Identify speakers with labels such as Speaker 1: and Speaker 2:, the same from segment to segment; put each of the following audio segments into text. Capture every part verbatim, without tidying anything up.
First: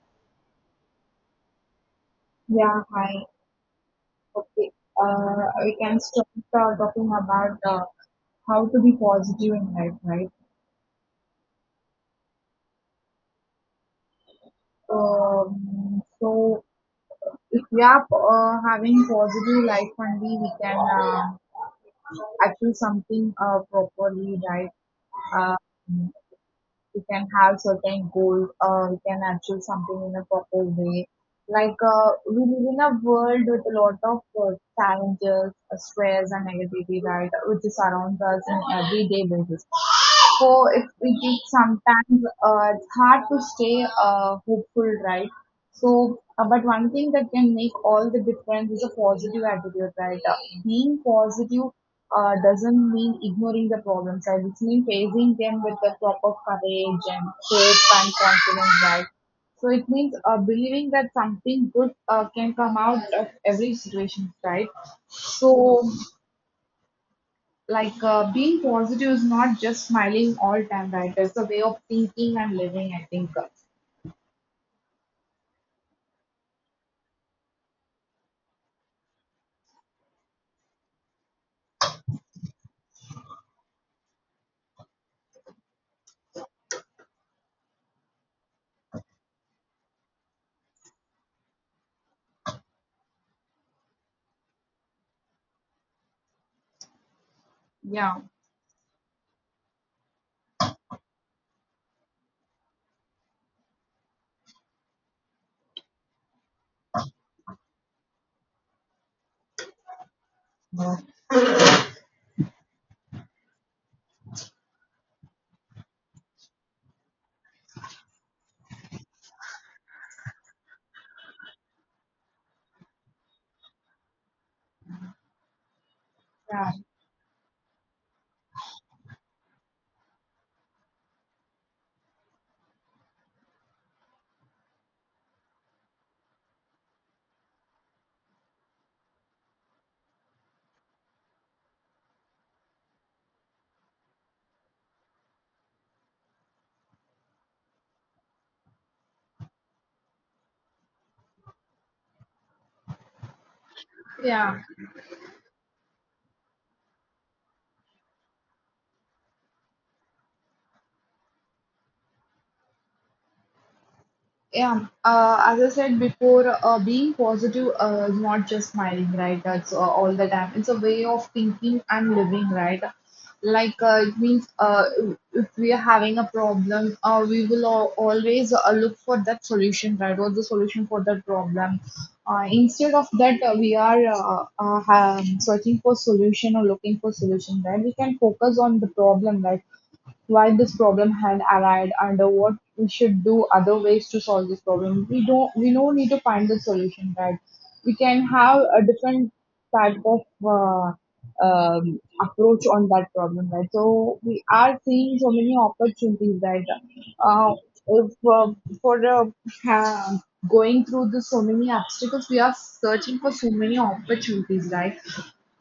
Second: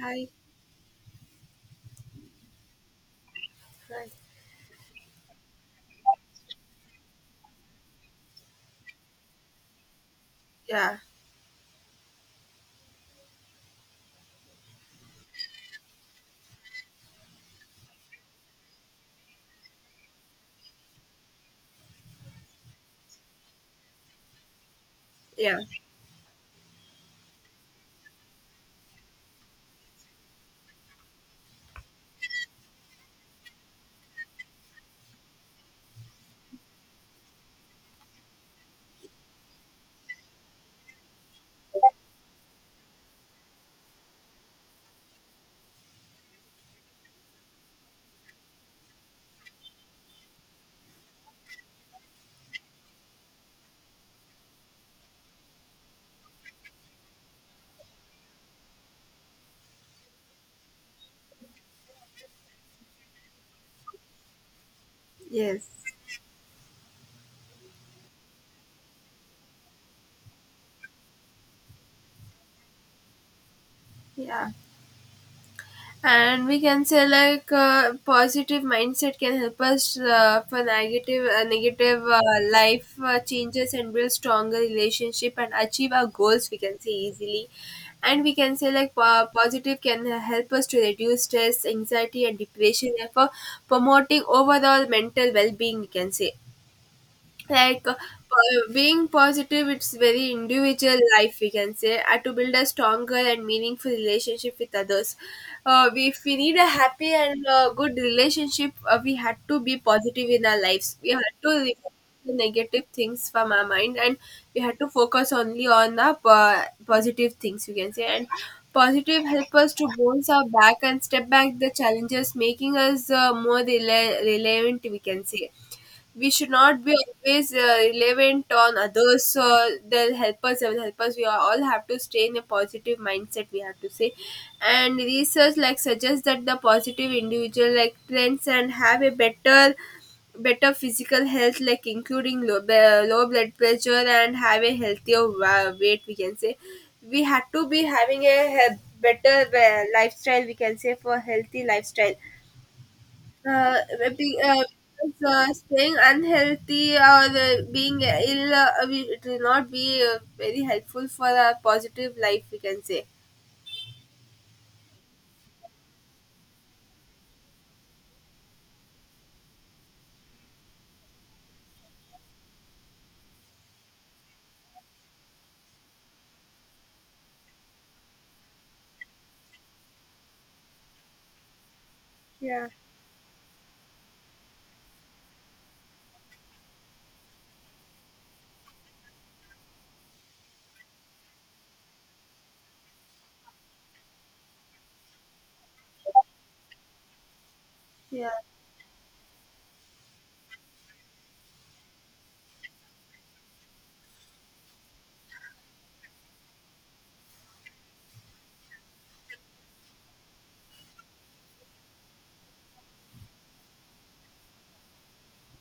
Speaker 1: I.
Speaker 2: Yeah, hi.
Speaker 1: Right.
Speaker 2: Okay. Uh, we can start uh, talking about uh, how to be positive in life, right?
Speaker 1: Yeah,
Speaker 2: Um, so, if we are uh, having positive life only, we can uh, achieve something uh, properly, right? Uh,
Speaker 1: yeah,
Speaker 2: we can have certain goals, or we can achieve something in a proper way. Like uh, we live in a world with a lot of uh, challenges, uh, stress, and negativity, right, which surrounds us in everyday basis. So if we think, sometimes uh, it's hard to stay uh, hopeful, right? So, uh, but one thing that can make all the difference is a positive attitude, right? Uh, being positive uh, doesn't mean ignoring the problems, right? It means facing them with the proper courage and hope and confidence, right? So it means uh, believing that something good uh, can come out of every situation, right?
Speaker 1: yes,
Speaker 2: So, like uh, being positive is not just smiling all time, right? It's a way of thinking and living, I think.
Speaker 1: yeah. And we can say like uh, positive mindset can help us uh, for negative uh, negative uh, life uh, changes and build stronger relationship and achieve our goals. We can say easily. And we can say like po- positive can help us to reduce stress, anxiety, and depression, therefore promoting overall mental well being. We can say like uh,
Speaker 2: Yeah,
Speaker 1: po- being positive it's very individual life we can say uh, to build a stronger and meaningful relationship with others. Uh, we, if we need a happy and uh, good relationship, uh, we had to be positive in our lives. We had to remove the negative things from our mind, and we had to focus only on the po- positive things we can say. And positive help us to bounce our back and step back the challenges, making us uh, more rela- relevant we can say. We should
Speaker 2: yeah,
Speaker 1: not be always uh, relevant on others, so they'll help us they will help us. We all have to stay in a positive mindset, we have to say. And research like suggests that the positive individual like trends and have a better better physical health, like including low, b- low blood pressure, and have a healthier wa- weight we can say. We had to be having a he- better uh, lifestyle we can say, for healthy lifestyle. uh, be,
Speaker 2: yeah.
Speaker 1: uh, because, uh, staying unhealthy or uh, being ill, uh, we- it will not be uh, very helpful for a positive life we can say.
Speaker 2: Yeah, uh, as I said before, uh, being positive uh, is not just smiling, right? That's uh, all the time. It's a way of thinking and living, right? Like uh, it means uh, if we are having a problem, uh, we will al- always uh, look for that solution, right? What's the solution for that problem? Uh,
Speaker 1: Yeah,
Speaker 2: instead of that, uh, we are uh, uh, um, searching for solution or looking for solution, right? We can focus on the problem, right? Why this problem had arrived, and uh, what we should do, other ways to solve this problem? We don't we don't need to find the solution, right? We can
Speaker 1: yeah,
Speaker 2: have a different type of uh, um, approach on that problem, right? So we are seeing so many opportunities, right. uh, if, uh, for uh, ha- Going through the so many obstacles, we are searching for so many opportunities, right?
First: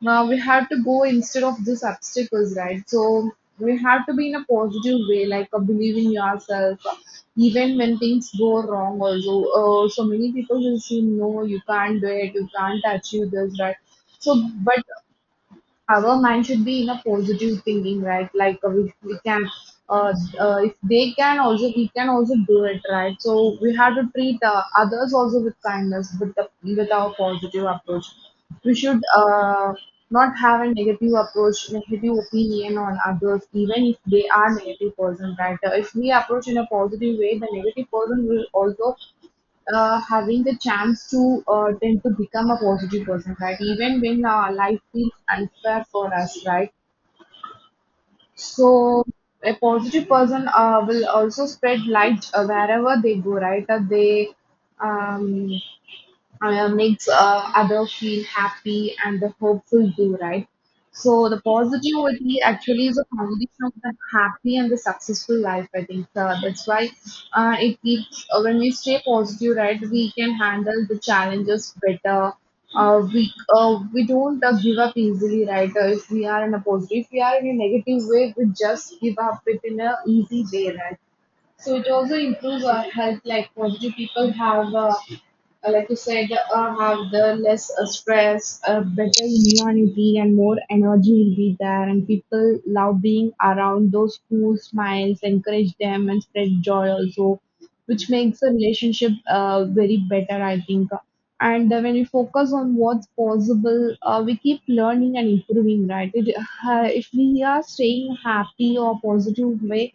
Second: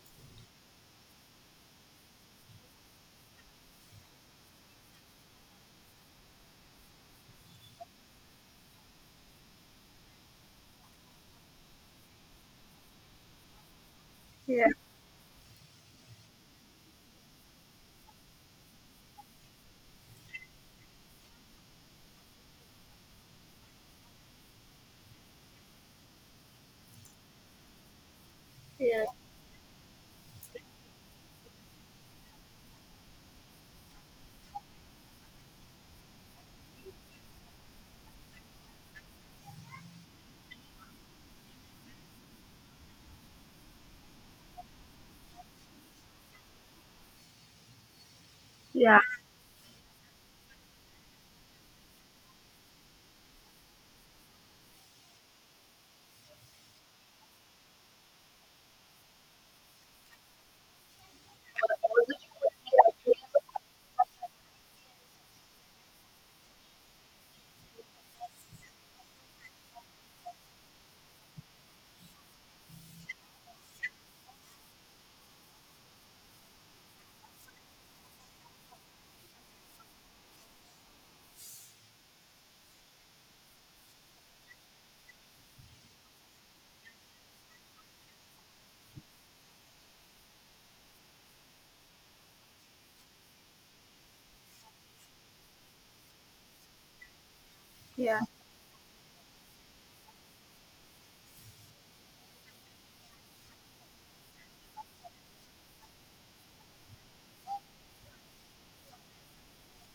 Speaker 2: Now we have to go instead of these obstacles, right? So we have to be in a positive way, like uh, believe in yourself, even when things go wrong. Also, uh, so many people will say, "No, you can't do it. You can't achieve this," right? So,
Speaker 1: yeah,
Speaker 2: but our mind should be in a positive thinking, right? Like uh, we, we can uh, uh, if they can, also we can also do it, right? So we have to treat uh, others also with kindness, with the, with our positive approach. We should
Speaker 1: yeah,
Speaker 2: uh, not have a negative approach, negative opinion on others, even if they are negative person, right? Uh, if we approach in a positive way, the negative person will also uh, having the chance to uh, tend to become a positive person, right? Even when uh, life feels unfair for us, right?
Speaker 1: yeah,
Speaker 2: So a positive person uh, will also spread light uh, wherever they go, right? Uh, they um, uh, makes uh, others feel happy and the hopeful too, right? So the positivity actually is a foundation of the happy and the successful life. I think uh, that's why uh, it keeps uh, when we stay positive, right? We can handle the challenges better. Uh, we uh, we don't uh, give up easily, right? Uh, if we are in a positive, if we are in a negative way, we just give up it in a easy way, right? So it also improves our health. Like positive people have, uh, uh, like you said, uh, have the less uh, stress, uh, better immunity, and more energy will be there. And people love being around those who smiles, encourage them, and spread joy also, which
Speaker 1: yeah,
Speaker 2: makes the relationship uh, very better, I think. And uh, when we focus on what's possible, uh, we keep learning and improving, right? It, uh, if we are staying happy or positive way,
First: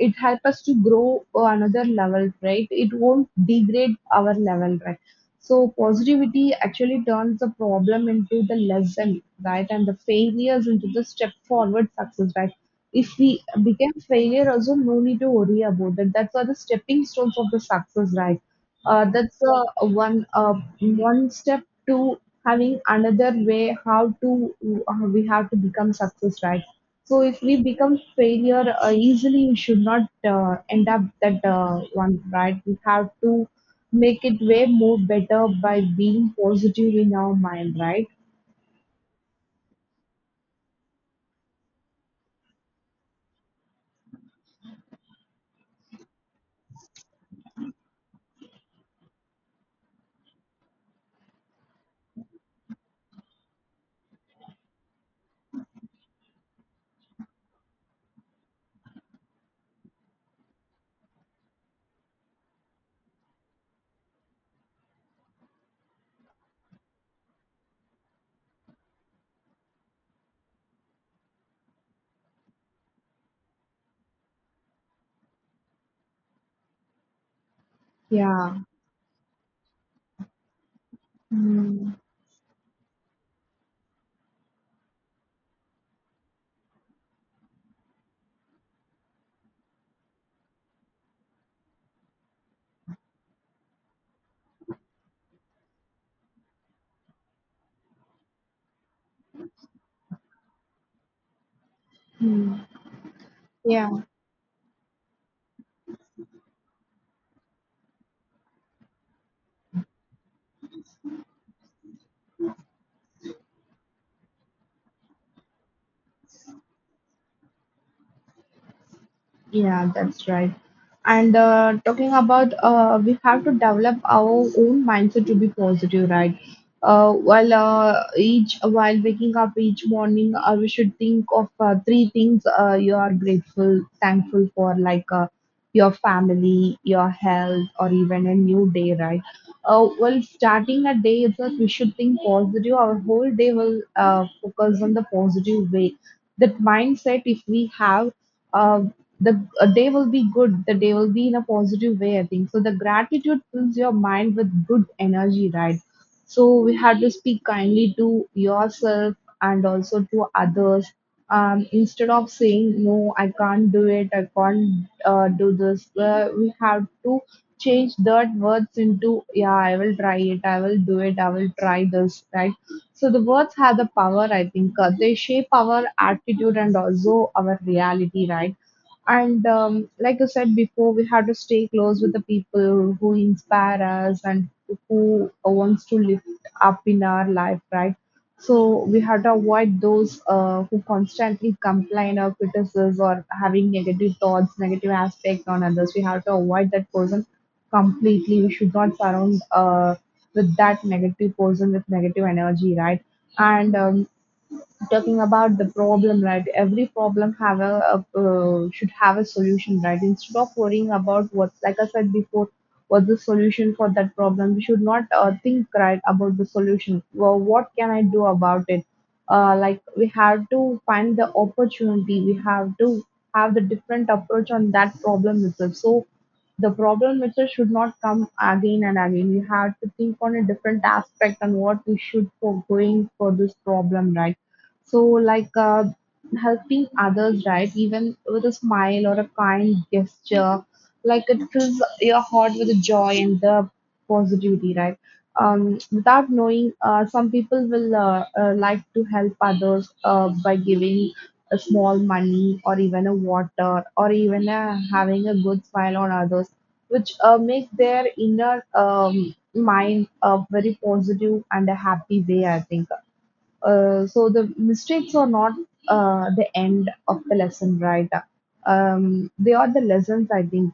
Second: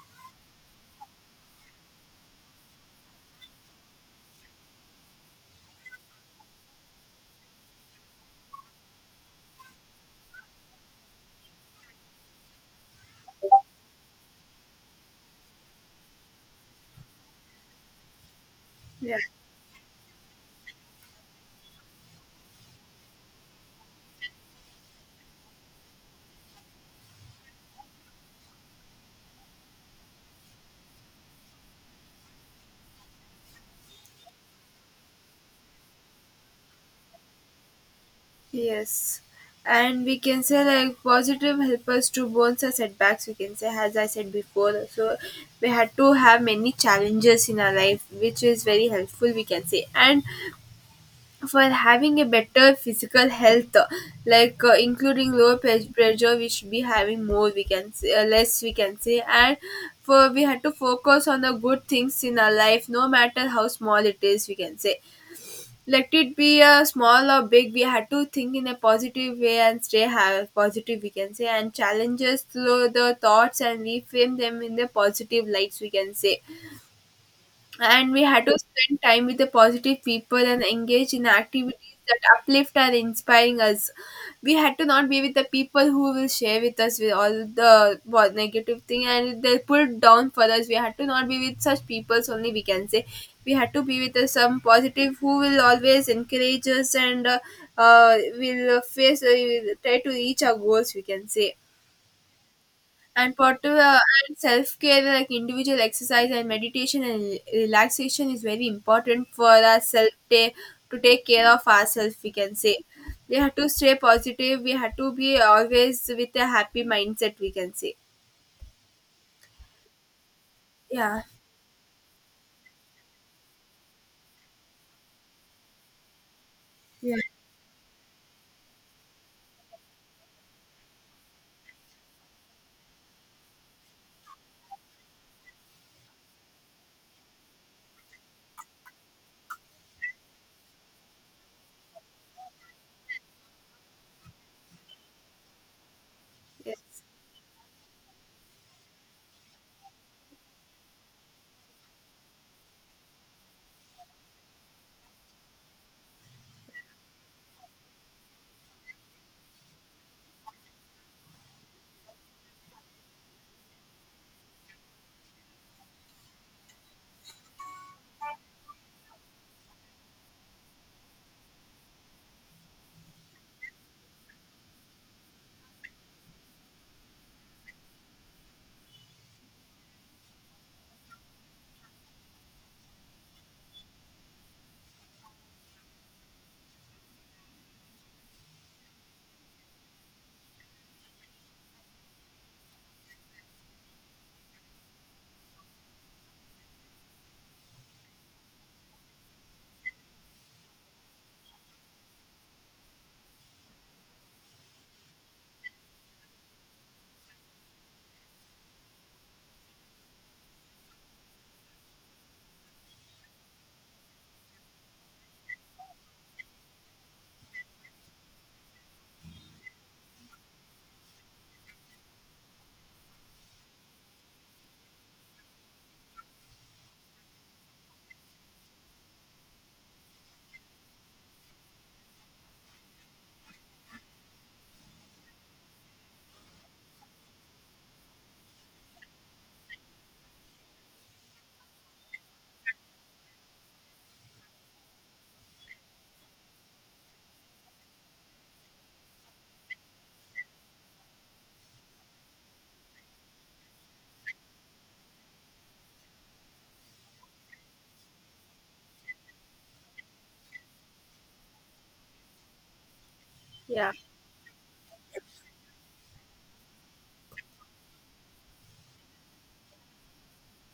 Speaker 2: it help us to grow another level, right? It won't degrade our level, right? So positivity actually turns the problem into the lesson, right? And the failures into the step forward success, right? If we become failure also, no need to worry about that. That's are the stepping stones of the success, right? Uh,
Speaker 1: yeah,
Speaker 2: that's uh, one uh, one step to having another way how to uh, we have to become success, right? So if we become failure uh, easily, we should not uh, end up that uh, one, right? We have to make it way more better by being positive in our mind, right?
Speaker 1: yes. And we can say like positive help us to bones our setbacks we can say, as I said before. So we had to have many challenges in our life, which is very helpful we can say. And for having a better physical health, like uh, including lower pe- pressure we should be having more we can say, uh, less we can say. And for, we had to focus on the good things in our life, no matter how small it is we can say. Let it be uh, small or big, we had to think in a positive way and stay ha- positive we can say, and challenges through the thoughts and reframe them in the positive lights we can say. And we had to
Speaker 2: Yeah.
Speaker 1: spend time with the positive people and engage in activities
Speaker 2: Mm,
Speaker 1: that uplift and inspiring us. We had to not be with the people who will share with us with all the what negative thing and they pull down for us. We had to not be with such peoples only we can say. We had to be with uh, some positive who will always encourage us, and uh, uh, will face, uh, will try to reach our goals we can say.
Speaker 2: mm,
Speaker 1: And
Speaker 2: yeah.
Speaker 1: particular. And self care, like individual exercise and meditation and re- relaxation is very important for us, self ta- to take care of ourselves we can say. We have to stay positive. We have to be always with a happy mindset we can say.
Speaker 2: Yeah, that's right.
Speaker 1: Yeah,
Speaker 2: And uh, talking about, uh, we have to develop our own mindset to be positive, right? Uh,
Speaker 1: yeah,
Speaker 2: while uh, each while waking up each morning, uh, we should think of uh, three things uh, you are grateful, thankful for, like uh, your family, your health, or even a new day, right? Uh, well, starting a day itself, we should think positive. Our whole day will uh, focus on the positive way. That
Speaker 1: yes,
Speaker 2: mindset, if we have. uh, the uh, day will be good, the day will be in a positive way, I think. So the gratitude fills your mind with good energy, right? So we had to speak kindly to yourself and also to others. Um, instead of saying no I can't do it, I can't uh, do this, uh, we have to change that words into, yeah, I will try it, I will do it, I will try this, right? So the words have the power, I think. Uh, they shape our attitude and also our reality, right? And um, like you said before, we have to stay close with the people who inspire us, and who wants to lift up in our life, right? So we have to avoid those uh, who constantly complain or criticize or having negative thoughts, negative aspect on others. We have to avoid that person completely. We should not surround uh, with that negative person with negative energy, right? And um, talking about the problem, right? Every problem have a a, uh, should have a solution, right? Instead of worrying about what, like I said before, what's the solution for that problem, we should not uh, think right about the solution. Well, what can I do about it? Uh, like, we have to find the opportunity, we have to have the different approach on that problem itself, so the problem itself should not come again and again. We have to think on a different aspect on what we should for going for this problem, right? So, like uh, helping others, right? Even with a smile or a kind gesture, like it fills your heart with the joy and the positivity, right? Um, without knowing, uh, some people will uh, uh, like to help others uh, by giving a small money or even a water or even uh, having a good smile on others, which uh, make their inner um, mind a very positive and a happy way, I think.
Speaker 1: yeah,
Speaker 2: Uh, so the mistakes are not uh, the end of the lesson, right? Um, they are the lessons, I think.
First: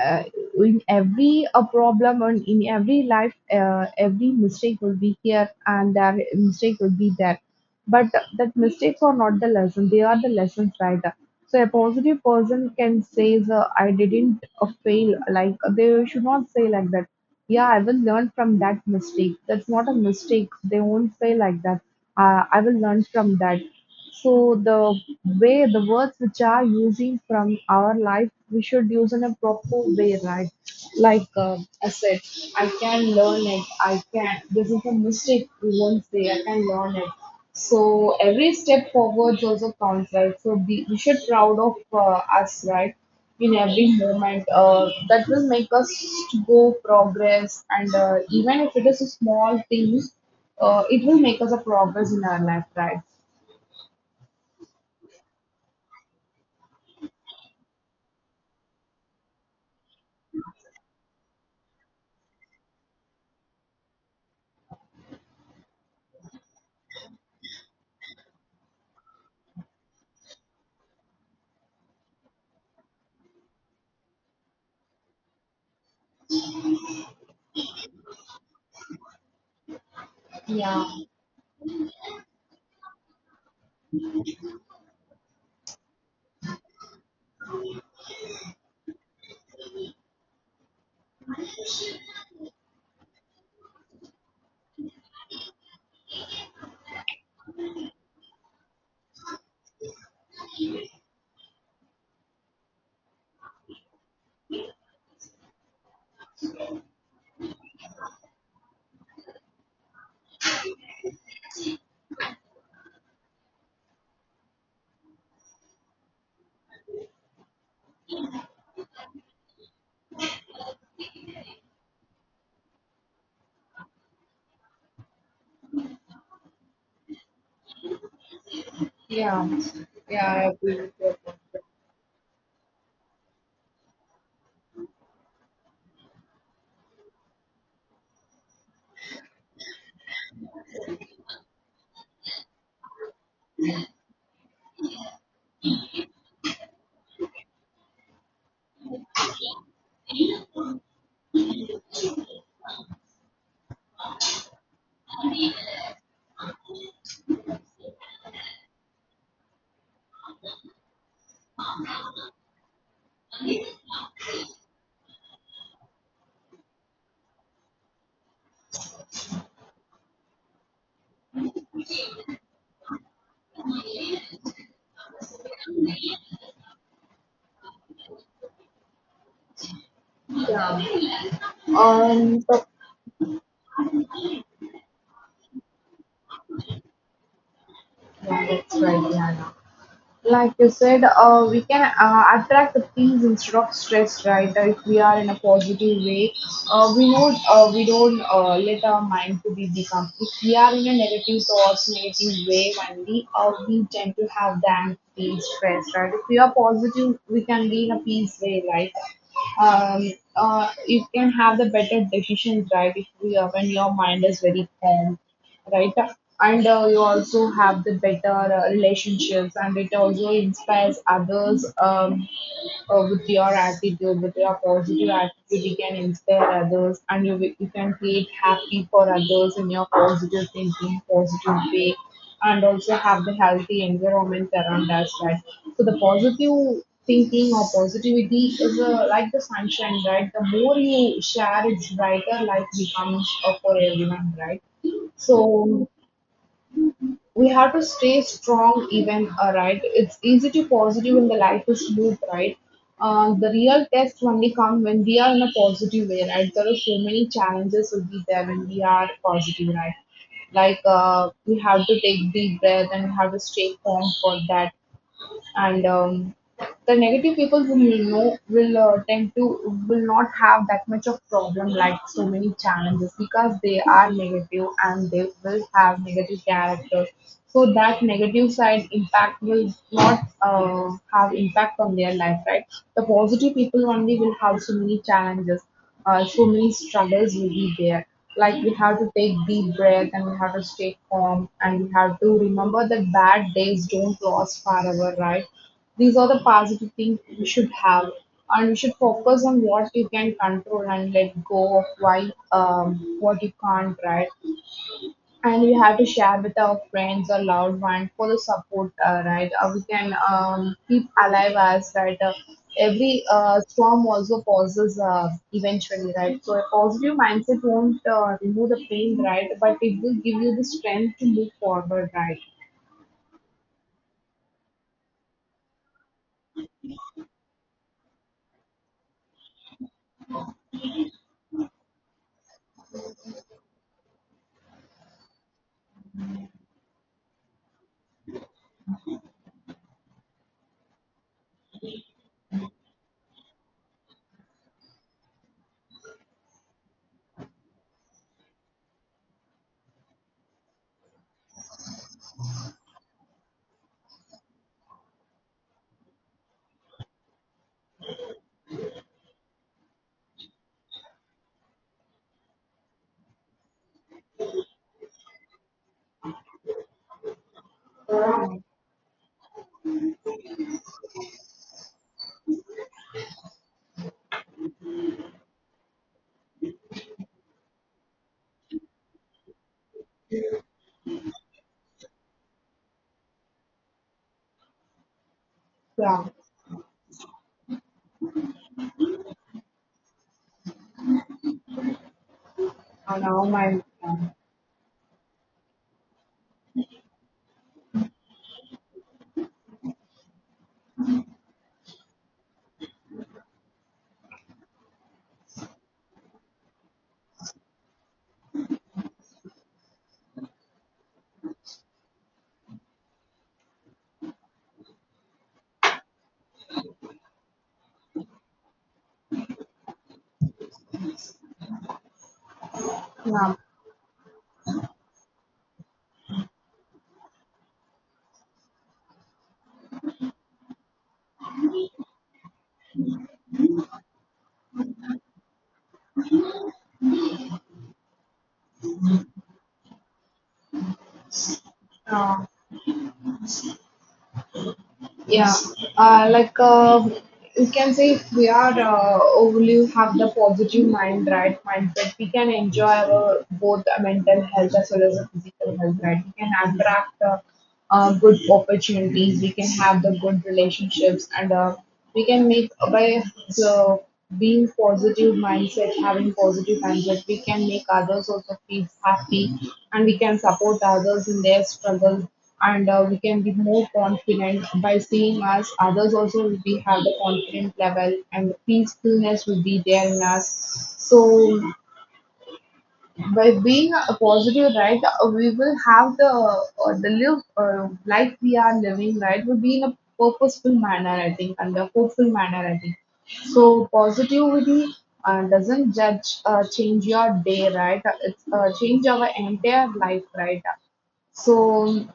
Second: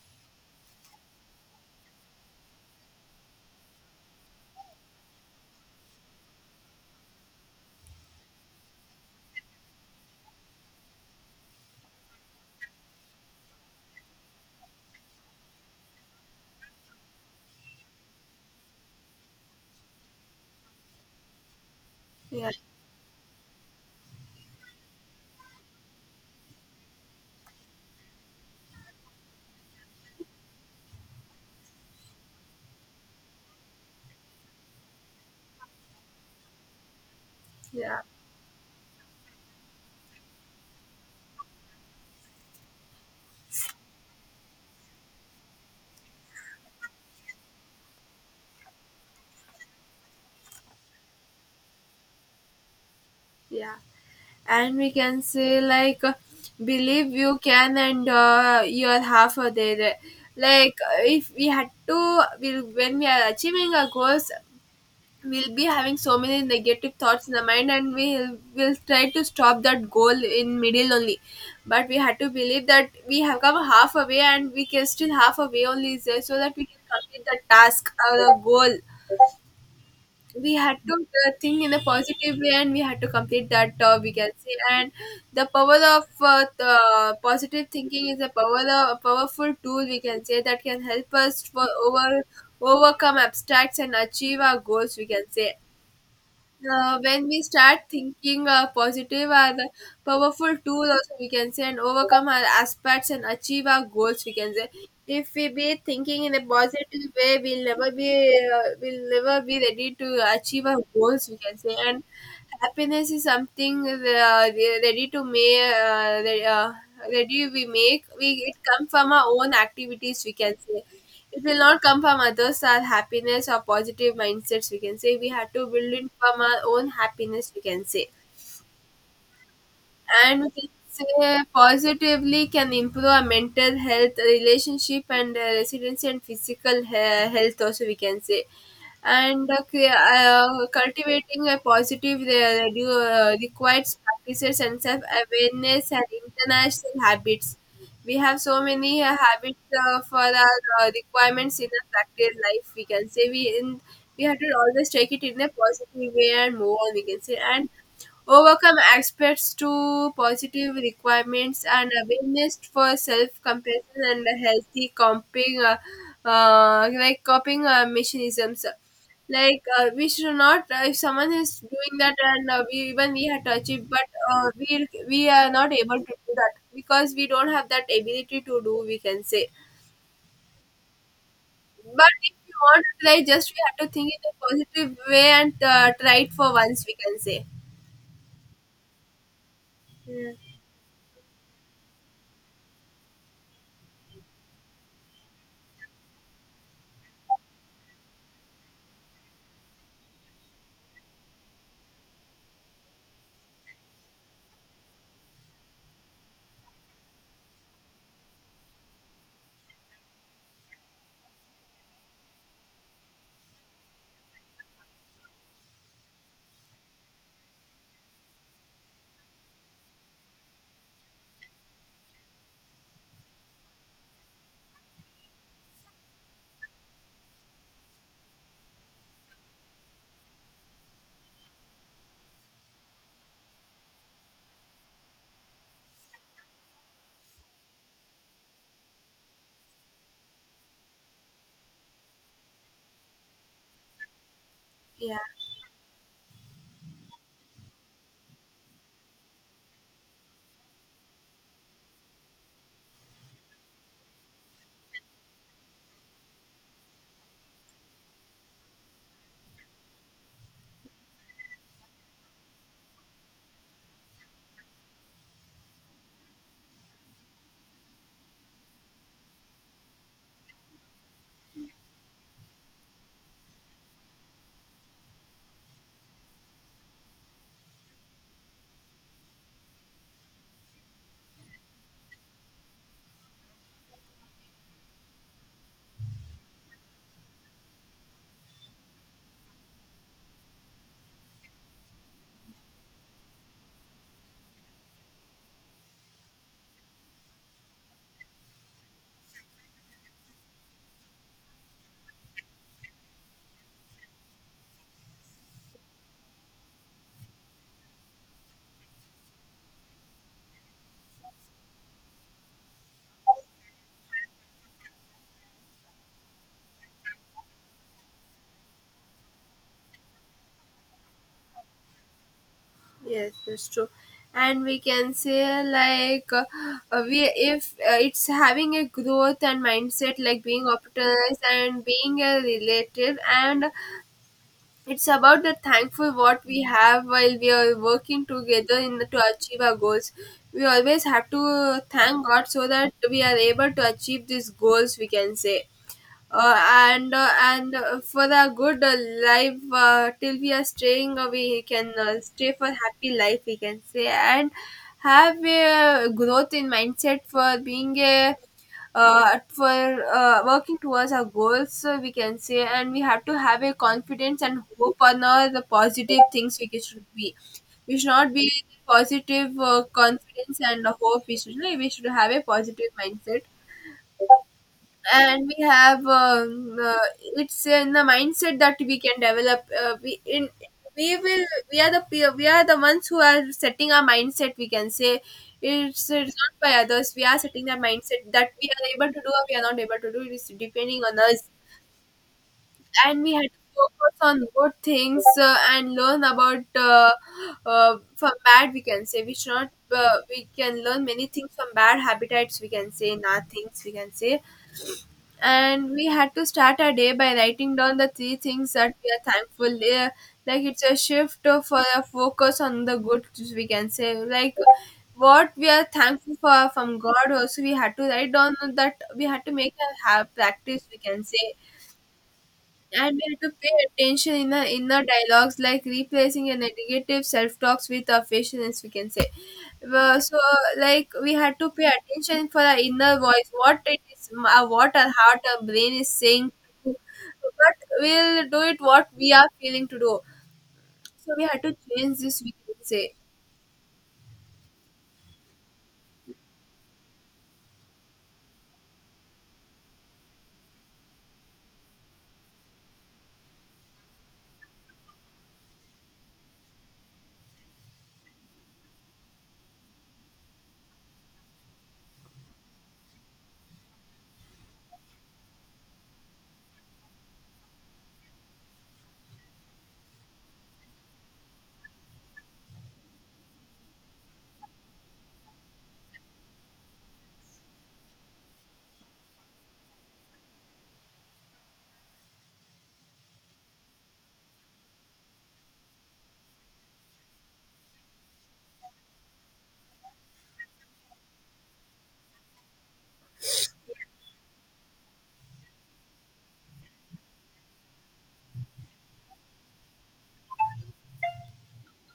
Speaker 2: Uh, in every a problem and in every life, uh, every mistake will be here and that mistake will be there. But that mistakes are not the lesson, they are the lessons, right? So a positive person can say, "The- I didn't uh, fail." Like they should not say like that. Yeah, I will learn from that mistake. That's not a mistake. They won't say like that. Uh,
Speaker 1: yeah,
Speaker 2: I will learn from that. So the way, the words which are using from our life, we should use in a proper way, right? Like uh, I said, I can learn it. I can. This is a mistake. We won't say I can learn it.
Speaker 1: yeah,
Speaker 2: So every step forwards also counts, right? So be, we should proud of uh, us, right? In every moment, uh, that will make us to go progress, and uh, even if it is a small thing, uh, it will make us a progress in our life, right?
Speaker 1: yeah. And we can say like uh, believe you can and uh, you're half of there. Like uh, if we had to, we, when we are achieving our goals, we'll be having so many negative thoughts in the mind, and we will will try to stop that goal in middle only. But we had to believe that we have come half away, and we can still half away only is there, so that we can complete the task or the goal. We had
Speaker 2: Yeah,
Speaker 1: to uh, think in a positive way, and we had to complete that, uh, we can say. And the power of uh, the positive thinking is a power, uh, a powerful tool we can say, that can help us for over overcome abstracts and achieve our goals we can say. Uh, when we start thinking uh, positive are the powerful tool also we can say, and overcome our aspects and achieve our goals we can say. If we be thinking in a positive way, we'll never be, uh, we'll never be ready to achieve our goals we can say. And happiness is something uh, re- ready to make uh, re- uh, ready we make we it come from our own activities we can say. It will not come from others, our happiness or positive mindsets, we can say. We have to build it from our own happiness, we can say.
Speaker 2: yeah. Yeah,
Speaker 1: And
Speaker 2: I
Speaker 1: we can
Speaker 2: agree with your point.
Speaker 1: say positively can improve our mental health, relationship, and uh, residency and physical he- health, also, we can say. And uh, cre- uh, cultivating a positive, uh, re- uh, requires practices and self-awareness and international habits. We have so many uh, habits uh, for our uh, requirements in our practical life. We can say, we in we have to always take it in a positive way and move on. We can say, and overcome aspects to positive requirements and awareness for self-compassion and healthy coping, uh, uh, like coping uh, mechanisms. Like uh, we should not. Uh, if someone is doing that, and uh, we even we had to achieve, but uh, we we are not able to do that because we don't have that ability to do, we can say.
Speaker 2: Yeah.
Speaker 1: But if
Speaker 2: On
Speaker 1: you
Speaker 2: top,
Speaker 1: want to try, just we have to think in a positive way and uh, try it for once, we can say.
Speaker 2: yeah, that's right, yeah.
Speaker 1: Yeah.
Speaker 2: Like you said, uh, we can uh, attract the things instead of stress, right? Uh, if we are in a positive way, uh, we know uh, we don't uh, let our mind to be become. If we are in a negative thoughts, negative way, only uh, we tend to have that peace, stress, right? If we are positive, we can be in a peace way, right? Um, uh, you can have the better decisions, right? If we are, when your mind is very calm, right? And uh, you also have the better uh, relationships, and it also inspires others um, uh, with your attitude, with your positive attitude. You can inspire others, and you will- you can create happy for others in your positive thinking, positive way, and also have the healthy environment around us, right? So the positive thinking or positivity is uh, like the sunshine, right? The more you share, it's brighter light becomes uh, for everyone, right?
Speaker 1: Yeah.
Speaker 2: So we have to stay strong even, uh, right? It's easy to positive when the life is smooth, right? Uh, the real test only come when we are in a positive way, right? There are so many challenges will be there when we are positive, right? Like uh, we have to take deep breath and have to stay calm for that, and um, the negative people who will know will uh, tend to will not have that much of problem like so many challenges because they are negative and they will have negative character. So that negative side impact will not uh, have impact on their life, right? The positive people only will have so many challenges, uh, so many struggles will be there like we have to take deep breath and we have to stay calm and we have to remember that bad days don't last forever, right? These are the positive things we should have, and we should focus on what you can control and let go of why um, what you can't, right? And we have to share with our friends or loved one for the support, uh, right? Uh, we can um, keep alive as right. Uh, every uh, storm also pauses uh, eventually, right? So a positive mindset won't uh, remove the pain, right? But it will give you the strength to move forward, right?
Speaker 1: Yes, that's true. And we can say like uh, uh, we if uh, it's having a growth and mindset, like being optimized and being a relative, and it's about the thankful what we have, while we are working together in the, to achieve our goals. We always have to thank God so that we are able to achieve these goals, we can say. Uh, and uh, and uh, for the good, uh, life uh, till we are staying, uh, we can uh, stay for happy life we can say. And have a growth in mindset for being a, uh, for uh, working towards our goals, uh, we can say. And we have to have a confidence and hope on all the positive things, we should be, we should not be positive, uh, confidence and hope, we should, we should have a positive mindset. And we have, um, uh, it's in the mindset that we can develop, uh, we in we will we are the pe- we are the ones who are setting our mindset we can say. it's,
Speaker 2: Yeah.
Speaker 1: it's not by others we are setting that mindset, that we are able to do or we are not able to do, it is depending on us.
Speaker 2: Uh,
Speaker 1: And we
Speaker 2: now
Speaker 1: had to
Speaker 2: my uh,
Speaker 1: focus on good things, uh, and learn about, uh, uh, from bad we can say. We should not, uh, we can learn many things from bad habitats we can say, not things we can say. And we had to start our day by writing down the three things that we are thankful. Uh, like it's a shift of- for a focus on the good we can say. Like what we are thankful for from God, also we had to write down that, we had to make a have practice we can say. And we had to
Speaker 2: yeah.
Speaker 1: pay attention in our inner dialogues, like replacing a negative self-talks with our patience we can say. Well, so like we had to pay attention for our inner voice what it is, m- uh, what our heart our brain is saying to do. But we'll do it what we are feeling to do, so we had to change this
Speaker 2: Uh,
Speaker 1: we can say.
Speaker 2: Yeah, uh, like uh, you can say if we are uh, overly have the positive mind, right mindset, we can enjoy our both uh, mental health as well as the physical health, right? We can attract uh, uh, good opportunities, we can have the good relationships, and uh, we can make by uh, being positive mindset having positive mindset we can make others also feel happy and we can support others in their struggle and uh, we can be more confident by seeing us others also will be have the confident level and the peacefulness will be there in us so by being a positive, right, we will have the uh, the live uh, life we are living, right, will be in a purposeful manner, I think, and a hopeful manner, I think. So positivity uh, doesn't judge, uh, change your day, right? It's uh, change our entire life, right? So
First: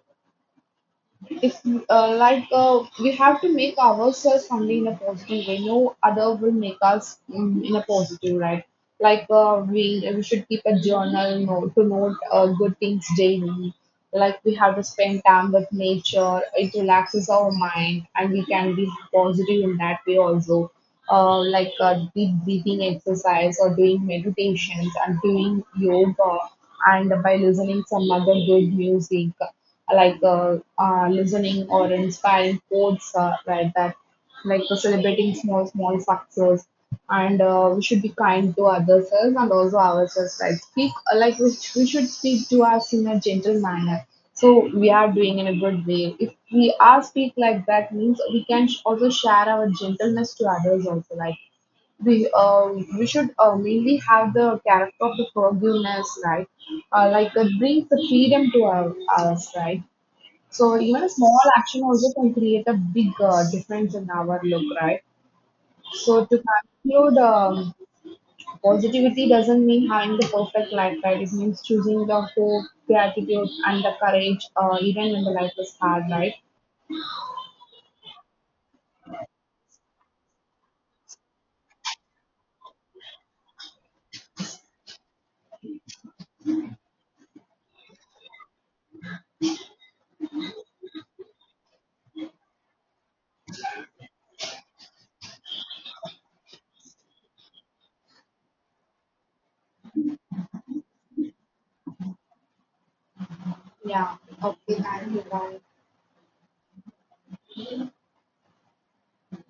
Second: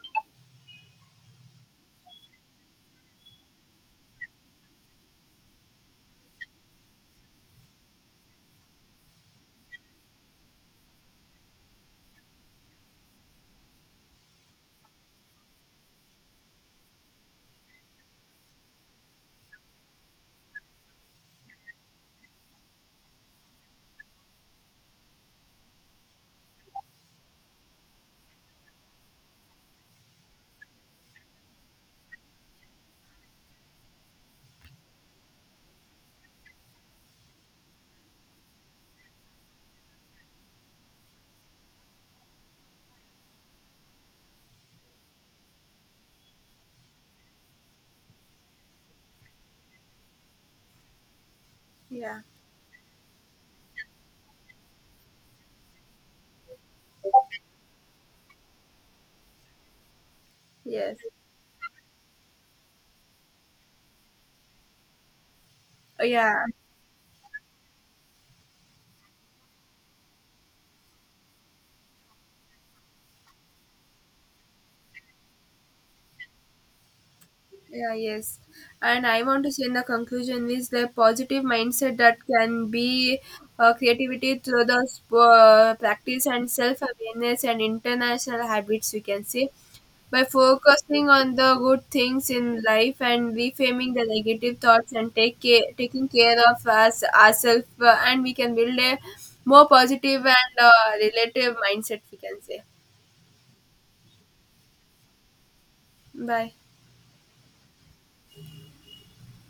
Speaker 2: if uh, like uh, we have to make ourselves only in a positive way, no other will make us mm, in a positive, right? Like uh, we we should keep a journal note to note uh, good things daily. Like we have to spend time with nature. It relaxes our mind, and we can be positive in that way also. Uh, like uh, deep breathing exercise or doing meditations and doing yoga and by listening some other good music like uh, uh, listening or inspiring quotes uh, like that, like uh, celebrating small small success, and uh, we should be kind to others and also ourselves. Like speak uh, like we, sh- we should speak to us in a gentle manner. So we are doing in a good way. If we are speak like that, means we can sh- also share our gentleness to others also. Like
Speaker 1: Yeah,
Speaker 2: we uh, we should uh, mainly have the character of the forgiveness, right? Uh, like that brings the freedom to our, us, right? So
Speaker 1: yes,
Speaker 2: even a small action also can create a big uh, difference in our look, right? So to
Speaker 1: yeah,
Speaker 2: conclude, um, positivity doesn't mean having the perfect life, right? It means choosing the hope, gratitude, and the courage, uh, even when the life is hard, right?
Speaker 1: yeah, yes. And I want to say, in the conclusion is the positive mindset that can be uh, creativity through the sp- uh, practice and self-awareness and international habits we can say. By focusing on the good things in life and reframing the negative thoughts and take care, taking care of us ourselves, uh, and we can build a more positive and uh, relative mindset, we can say.
Speaker 2: Yeah. Okay, thank you. Bye.
Speaker 1: Bye.